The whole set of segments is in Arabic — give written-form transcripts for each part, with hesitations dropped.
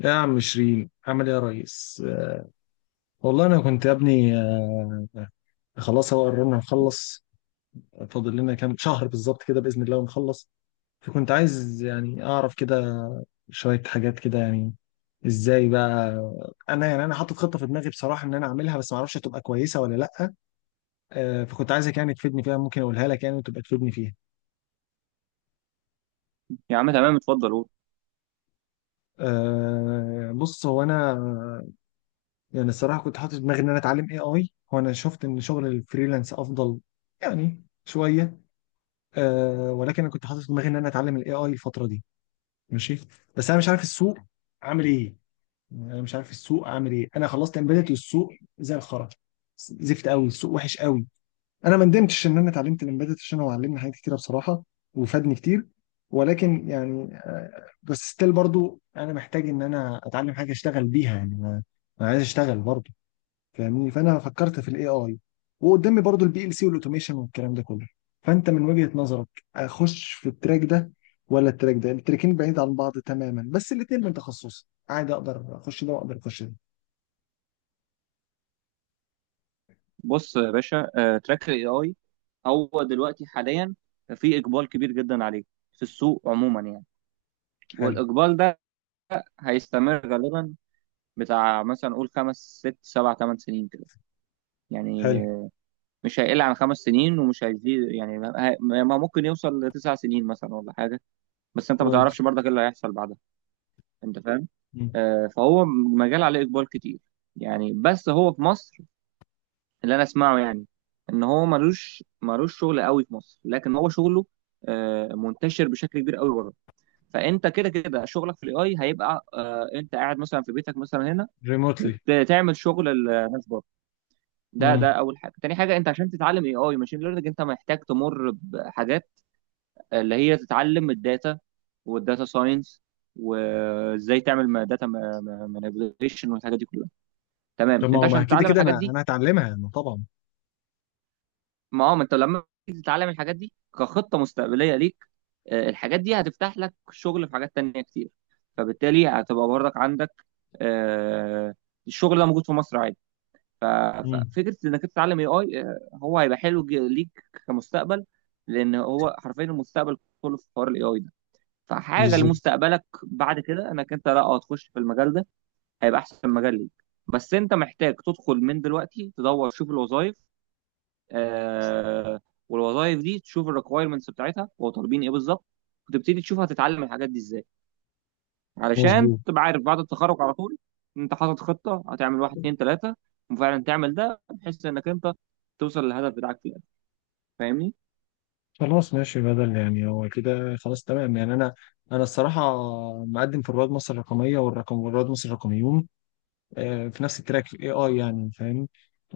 يا عم شيرين، عامل ايه يا ريس؟ والله انا كنت يا ابني. خلاص هو قررنا نخلص. فاضل لنا كام شهر بالظبط كده باذن الله ونخلص. فكنت عايز يعني اعرف كده شويه حاجات كده يعني ازاي بقى. انا يعني انا حاطط خطه في دماغي بصراحه ان انا اعملها، بس ما اعرفش هتبقى كويسه ولا لا. فكنت عايزك يعني تفيدني فيها، ممكن اقولها لك يعني وتبقى تفيدني فيها. يا عم، تمام، اتفضل قول. بص هو انا يعني الصراحه كنت حاطط في دماغي ان انا اتعلم اي اي، وانا شفت ان شغل الفريلانس افضل يعني شويه. ولكن انا كنت حاطط في دماغي ان انا اتعلم الاي اي الفتره دي. ماشي. بس انا مش عارف السوق عامل ايه. يعني انا مش عارف السوق عامل ايه، انا خلصت امبيدت والسوق زي الخرا، زفت قوي، السوق وحش قوي. انا ما ندمتش ان انا اتعلمت الامبيدت عشان هو علمني حاجات كتيره بصراحه، وفادني كتير. ولكن يعني بس ستيل برضو انا محتاج ان انا اتعلم حاجه اشتغل بيها يعني. انا، أنا عايز اشتغل برضو فاهمني. فانا فكرت في الاي اي، وقدامي برضو البي ال سي والاوتوميشن والكلام ده كله. فانت من وجهة نظرك، اخش في التراك ده ولا التراك ده؟ التراكين بعيد عن بعض تماما، بس الاثنين من تخصصي عادي، اقدر اخش ده واقدر اخش ده. بص يا باشا، تراك الاي اي هو دلوقتي حاليا في اقبال كبير جدا عليه في السوق عموما، يعني. حلو. والاقبال ده هيستمر غالبا بتاع مثلا قول خمس ست سبع ثمان سنين كده، يعني. حلو. مش هيقل عن خمس سنين ومش هيزيد، يعني ما ممكن يوصل لتسع سنين مثلا ولا حاجه. بس انت ما تعرفش كويس. برضك ايه اللي هيحصل بعدها. انت فاهم؟ مم. فهو مجال عليه اقبال كتير، يعني. بس هو في مصر، اللي انا اسمعه يعني، ان هو ملوش شغل قوي في مصر، لكن هو شغله منتشر بشكل كبير قوي بره. فانت كده كده شغلك في الاي هيبقى، انت قاعد مثلا في بيتك مثلا هنا ريموتلي. وبتعمل شغل الناس بره. ده امم اول حاجه. تاني حاجه، انت عشان تتعلم اي اي ماشين ليرنينج انت محتاج تمر بحاجات اللي هي تتعلم الداتا والداتا ساينس، وازاي تعمل داتا مانيبيوليشن والحاجات دي كلها. تمام. طب ما انت هو ما عشان كده تتعلم كده الحاجات انا دي، انا هتعلمها يعني طبعا. ما هو ما انت لما تيجي تتعلم الحاجات دي كخطه مستقبليه ليك، الحاجات دي هتفتح لك شغل في حاجات تانية كتير. فبالتالي هتبقى برضك عندك، آه، الشغل ده موجود في مصر عادي. ف- امم. ففكره انك تتعلم اي اي هو هيبقى حلو ليك، كمستقبل، لان هو حرفيا المستقبل كله في حوار الاي اي ده. فحاجه بالظبط. لمستقبلك بعد كده انك انت، لا، تخش في المجال ده هيبقى احسن مجال ليك. بس انت محتاج تدخل من دلوقتي، تدور تشوف الوظائف، آه والوظائف دي تشوف الريكوايرمنتس بتاعتها هو طالبين ايه بالظبط، وتبتدي تشوف هتتعلم الحاجات دي ازاي، علشان مظبوط. تبقى عارف بعد التخرج على طول، إن انت حاطط خطه هتعمل واحد اتنين تلاته، وفعلا تعمل ده بحيث انك انت توصل للهدف بتاعك في الاخر. فاهمني؟ خلاص ماشي، بدل يعني هو كده خلاص تمام يعني. انا، انا الصراحه مقدم في رواد مصر الرقميه، رواد مصر الرقميون، في نفس التراك في الاي اي يعني فاهم.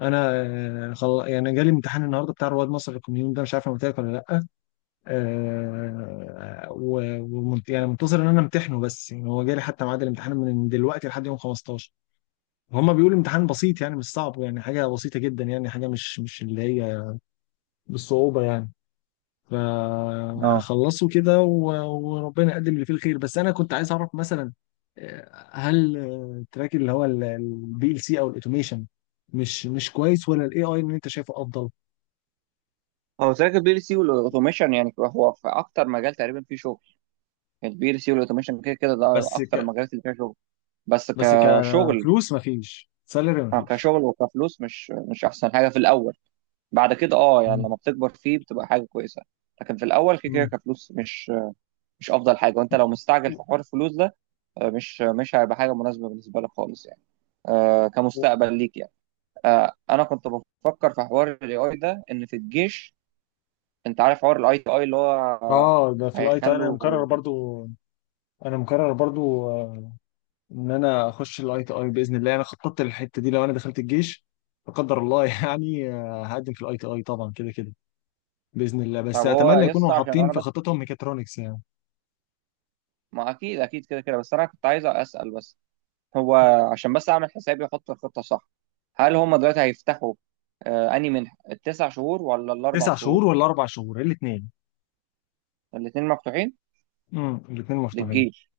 انا يعني جالي امتحان النهارده بتاع رواد مصر للكوميون ده، مش عارف انا قلت لك ولا لا. يعني منتظر ان انا امتحنه، بس يعني هو جالي حتى ميعاد الامتحان من دلوقتي لحد يوم 15. هما بيقولوا امتحان بسيط يعني مش صعب، يعني حاجه بسيطه جدا، يعني حاجه مش اللي هي بالصعوبه يعني. اه، فهخلصه كده وربنا يقدم اللي فيه الخير. بس انا كنت عايز اعرف مثلا هل التراك اللي هو البي ال سي او الاوتوميشن مش كويس، ولا الاي اي اللي انت شايفه افضل؟ هو تراك البي ال سي والاوتوميشن، يعني هو في اكتر مجال تقريبا فيه شغل. البي ال سي والاوتوميشن كده كده ده بس اكتر ك المجالات اللي فيها شغل، بس بس كشغل. كفلوس، مفيش سالري مفيش. كشغل وكفلوس مش احسن حاجه في الاول. بعد كده اه، يعني مم. لما بتكبر فيه بتبقى حاجه كويسه. لكن في الاول كده كده مم. كفلوس مش افضل حاجه، وانت لو مستعجل و- في حوار الفلوس ده، مش هيبقى حاجه مناسبه بالنسبه لك خالص يعني، و- كمستقبل ليك يعني. انا كنت بفكر في حوار الاي اي ده ان في الجيش. انت عارف حوار الاي تي اي اللي هو، اه ده في الاي تي، انا مكرر هيخلوا. برضو. انا مكرر برضو ان انا اخش الاي تي اي باذن الله. انا خططت للحته دي لو انا دخلت الجيش لا قدر الله يعني. هقدم في الاي تي اي طبعا كده كده باذن الله، بس طب هو اتمنى يكونوا يسطا، عشان حاطين انا في بس، خطتهم ميكاترونكس يعني. ما اكيد اكيد كده كده، بس انا كنت عايز اسال بس هو عشان بس اعمل حسابي احط الخطه صح. هل هم دلوقتي هيفتحوا، اني منها التسع شهور ولا الاربع تسع شهور؟ شهور ولا 4 شهور الاثنين. الاثنين مفتوحين الاثنين مفتوحين. للجيش.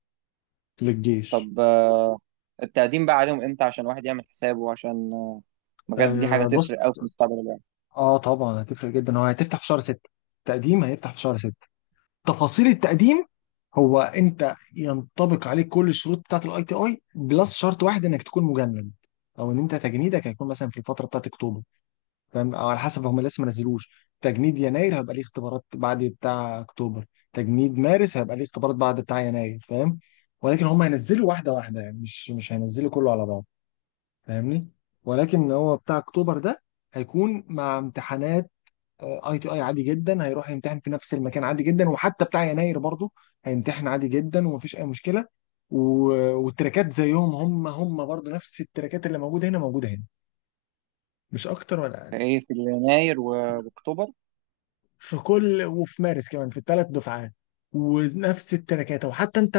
للجيش. طب، التقديم بقى عليهم امتى عشان الواحد يعمل حسابه، عشان بجد دي حاجه بص. تفرق قوي في مستقبل الواحد. اه طبعا هتفرق جدا. هو هتفتح في شهر 6، التقديم هيفتح في شهر 6. تفاصيل التقديم، هو انت ينطبق عليك كل الشروط بتاعه الاي تي اي، بلس شرط واحد انك تكون مجند او ان انت تجنيدك هيكون مثلا في الفتره بتاعت اكتوبر، فاهم؟ او على حسب هم لسه ما نزلوش. تجنيد يناير هيبقى ليه اختبارات بعد بتاع اكتوبر، تجنيد مارس هيبقى ليه اختبارات بعد بتاع يناير فاهم؟ ولكن هم هينزلوا واحده واحده، يعني مش هينزلوا كله على بعض فاهمني. ولكن هو بتاع اكتوبر ده هيكون مع امتحانات اي تي اي عادي جدا، هيروح يمتحن في نفس المكان عادي جدا، وحتى بتاع يناير برضه هيمتحن عادي جدا ومفيش اي مشكله. والتراكات زيهم، هم برضه نفس التراكات اللي موجوده هنا موجوده هنا، مش اكتر ولا اقل. فايه في يناير واكتوبر. في كل وفي مارس كمان، في الثلاث دفعات ونفس التراكات. وحتى انت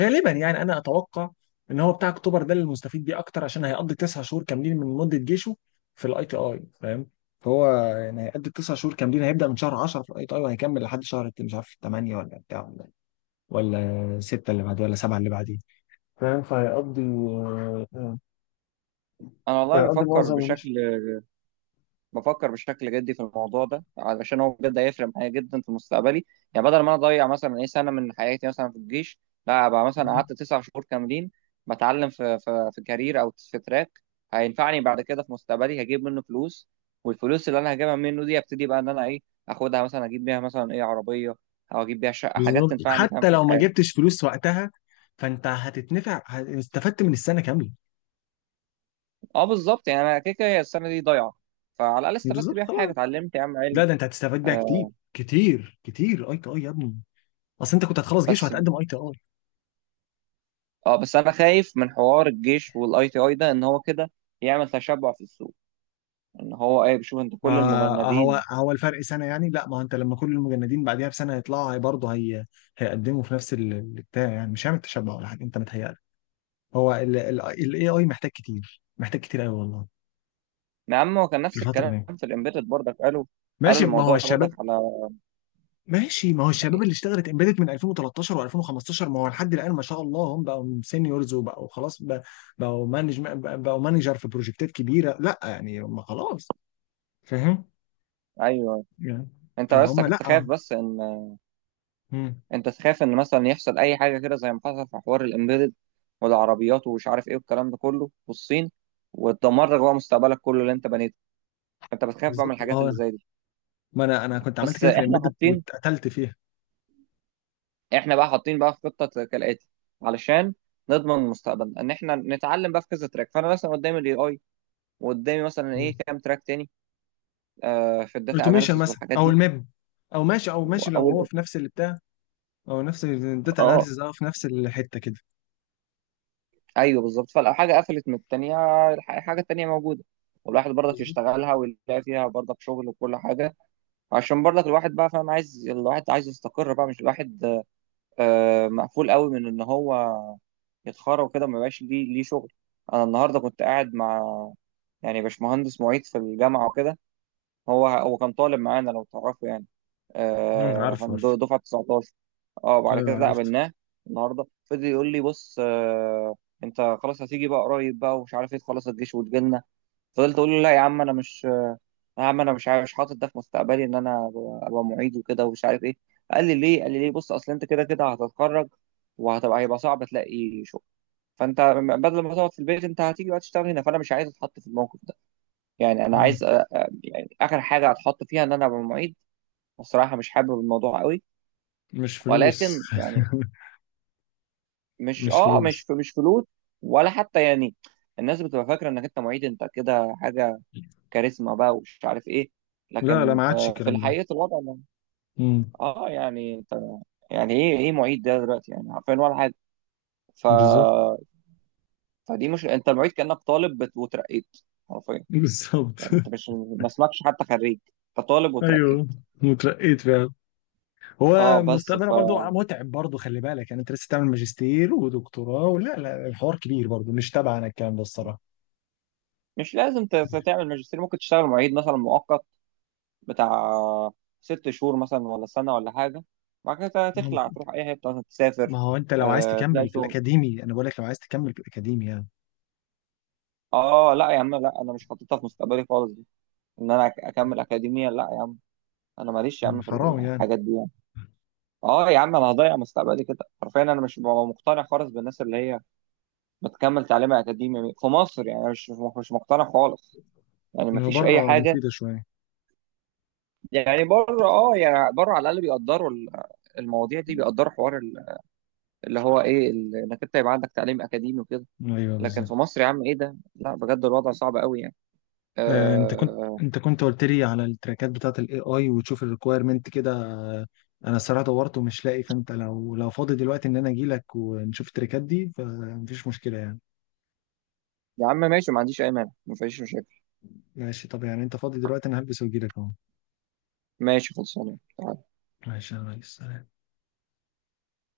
غالبا يعني انا اتوقع ان هو بتاع اكتوبر ده اللي مستفيد بيه اكتر، عشان هيقضي 9 شهور كاملين من مده جيشه في الاي تي اي فاهم. فهو يعني هيقضي 9 شهور كاملين، هيبدا من شهر 10 في الاي تي اي وهيكمل لحد شهر مش عارف 8 ولا بتاع ولا ولا 6 اللي بعديه ولا 7 اللي بعديه فاهم. فهيقضي انا والله فهيقضي بفكر معظم بشكل، الجيش. بفكر بشكل جدي في الموضوع ده علشان هو بجد هيفرق معايا جدا في مستقبلي. يعني بدل ما انا اضيع مثلا، ايه، سنه من حياتي مثلا في الجيش، لا، ابقى مثلا قعدت تسع شهور كاملين بتعلم في كارير او في تراك هينفعني بعد كده في مستقبلي، هجيب منه فلوس. والفلوس اللي انا هجيبها منه دي ابتدي بقى ان انا، ايه، اخدها مثلا اجيب بيها مثلا، ايه، عربيه، او اجيب بيها شقه، حاجات بالظبط، تنفعني، فاهم، حتى في لو ما الحياه. جبتش فلوس وقتها فانت هتتنفع، استفدت من السنه كامله. اه بالظبط، يعني انا كده كده هي السنه دي ضايعه. فعلى الاقل استفدت بالظبط بيها في حاجه، خلاص. اتعلمت يا عم لا علم. ده انت هتستفاد بيها كتير، آه كتير كتير. اي تي اي يا ابني، اصل انت كنت هتخلص جيش بس وهتقدم اي تي اي. اه بس انا خايف من حوار الجيش والاي تي اي ده ان هو كده يعمل تشبع في السوق، ان هو، ايه، بيشوف انت كل ما هو المجندين. الفرق سنه يعني. لا، ما هو انت لما كل المجندين بعديها بسنه هيطلعوا، هي برضه هيقدموا في نفس البتاع، يعني مش هيعمل تشبع ولا حاجه، انت متهيألك. هو الاي اي محتاج كتير، محتاج كتير قوي والله يا عم، هو كان في نفس الفتره الكلام دي. في الامبيدد برضك، قالوا ماشي. ما هو الموضوع برضك الشباب. على، ماشي، ما هو الشباب يعني. اللي اشتغلت امبيدد من 2013 و2015 ما هو لحد الان ما شاء الله هم بقوا سينيورز وبقوا خلاص بقوا مانجر في بروجكتات كبيره، لا يعني هم خلاص فاهم ايوه يعني. انت بس فهم كنت خايف لا. بس ان مم. انت تخاف ان مثلا يحصل اي حاجه كده زي ما حصل في حوار الامبيدد والعربيات ومش عارف ايه والكلام ده كله، والصين، وتدمر لك بقى مستقبلك كله اللي انت بنيته. انت بتخاف بقى من بالظبط، ما الحاجات هو اللي زي دي. ما انا كنت عملت بس كده في احنا الامبيدد حاطين واتقتلت فيها. احنا بقى حاطين بقى في خطه كالاتي علشان نضمن مستقبلنا ان احنا نتعلم بقى في كذا تراك. فانا مثلا قدامي الاي اي، وقدامي مثلا، ايه، كام تراك تاني، في الداتا اوتوميشن اناليسيس مثلا والحاجات او دي. الميم، او ماشي لو واول هو في نفس اللي بتاع، او نفس الداتا اه اناليسيز اه، في نفس الحته كده. ايوه بالظبط، فلو حاجه قفلت من التانيه، الحاجه التانيه موجوده، والواحد برضك بالظبط. يشتغلها ويلاقي فيها برضك شغل وكل حاجه. عشان برضك الواحد بقى فاهم، عايز الواحد عايز يستقر بقى، مش الواحد مقفول قوي من ان هو يتخرج كده ما يبقاش ليه شغل. انا النهارده كنت قاعد مع، يعني، باشمهندس معيد في الجامعة وكده. هو كان طالب معانا لو تعرفوا يعني، امم. عارف عارف. دفعة 19. اه بعد ايوه كده عرفت. قابلناه النهارده فضل يقول لي: بص، انت خلاص هتيجي بقى قريب بقى ومش عارف ايه، تخلص الجيش وتجيلنا. فضلت اقول له: لا يا عم انا مش، يا عم انا مش عارف، مش حاطط ده في مستقبلي ان انا أبقى معيد وكده ومش عارف ايه. قال لي ليه بص، اصل انت كده كده هتتخرج، هيبقى صعب تلاقي شغل. فانت بدل ما تقعد في البيت انت هتيجي بقى تشتغل هنا. فانا مش عايز اتحط في الموقف ده. يعني انا مم. عايز يعني اخر حاجه هتحط فيها ان انا ابقى معيد. بصراحه مش حابب الموضوع قوي. مش فلوس ولكن يعني مش مش اه مش فلوس. في مش فلوس، ولا حتى يعني، الناس بتبقى فاكره انك انت معيد انت كده حاجه، كاريزما بقى ومش عارف ايه. لا لا، لكن ما عادش في الكلام ده. الحقيقه الوضع امم. يعني انت، يعني ايه معيد ده دلوقتي، يعني عارفين ولا حاجه. ف بالظبط. فدي، مش انت المعيد كانك طالب وترقيت حرفيا. بالظبط يعني انت مش، ما اسمكش حتى خريج، انت طالب وترقيت. ايوه، وترقيت فعلا. هو اه بس مستقبلها برضو متعب برضو، خلي بالك يعني، انت لسه تعمل ماجستير ودكتوراه ولا لا؟ الحوار كبير برضو، مش تبعنا الكلام ده الصراحه. مش لازم تعمل ماجستير. ممكن تشتغل معيد مثلا مؤقت بتاع ست شهور مثلا ولا سنة ولا حاجة. بعد كده مم. تخلع تروح أي حتة، مثلا ما تسافر، هو انت لو عايز تلاقي تكمل في شغل. الاكاديمي، انا بقول لك لو عايز تكمل في الاكاديمي يعني. اه لا يا عم، لا، انا مش حاططها في مستقبلي خالص دي، ان انا اكمل اكاديميا. لا يا عم، انا ماليش يا مم. عم في حرام يعني. الحاجات دي يعني. اه يا عم انا هضيع مستقبلي كده حرفيا. انا مش ببقى مقتنع خالص بالناس اللي هي بتكمل تعليمها اكاديمي في مصر، يعني أنا مش مقتنع خالص، يعني إنه مفيش اي بره حاجة. مفيده شويه. يعني بره، اه، يعني بره على الاقل بيقدروا المواضيع دي، بيقدروا حوار اللي هو ايه انك انت يبقى عندك تعليم اكاديمي وكده. ايوه لكن في بالظبط. مصر يا عم، ايه ده، لا، بجد الوضع صعب قوي يعني. انت كنت آه قلت لي على التراكات بتاعت الاي اي وتشوف الريكويرمنت كده. انا الصراحه دورت ومش لاقي، فانت لو فاضي دلوقتي ان انا اجي لك ونشوف التراكات دي فمفيش مشكله يعني. يا عم ماشي، ما عنديش اي مانع، ما فيش مشاكل. ماشي، طب يعني انت فاضي دلوقتي، انا هلبس واجي لك اهو. ماشي، خلصانه. ماشي يا ريس، سلام.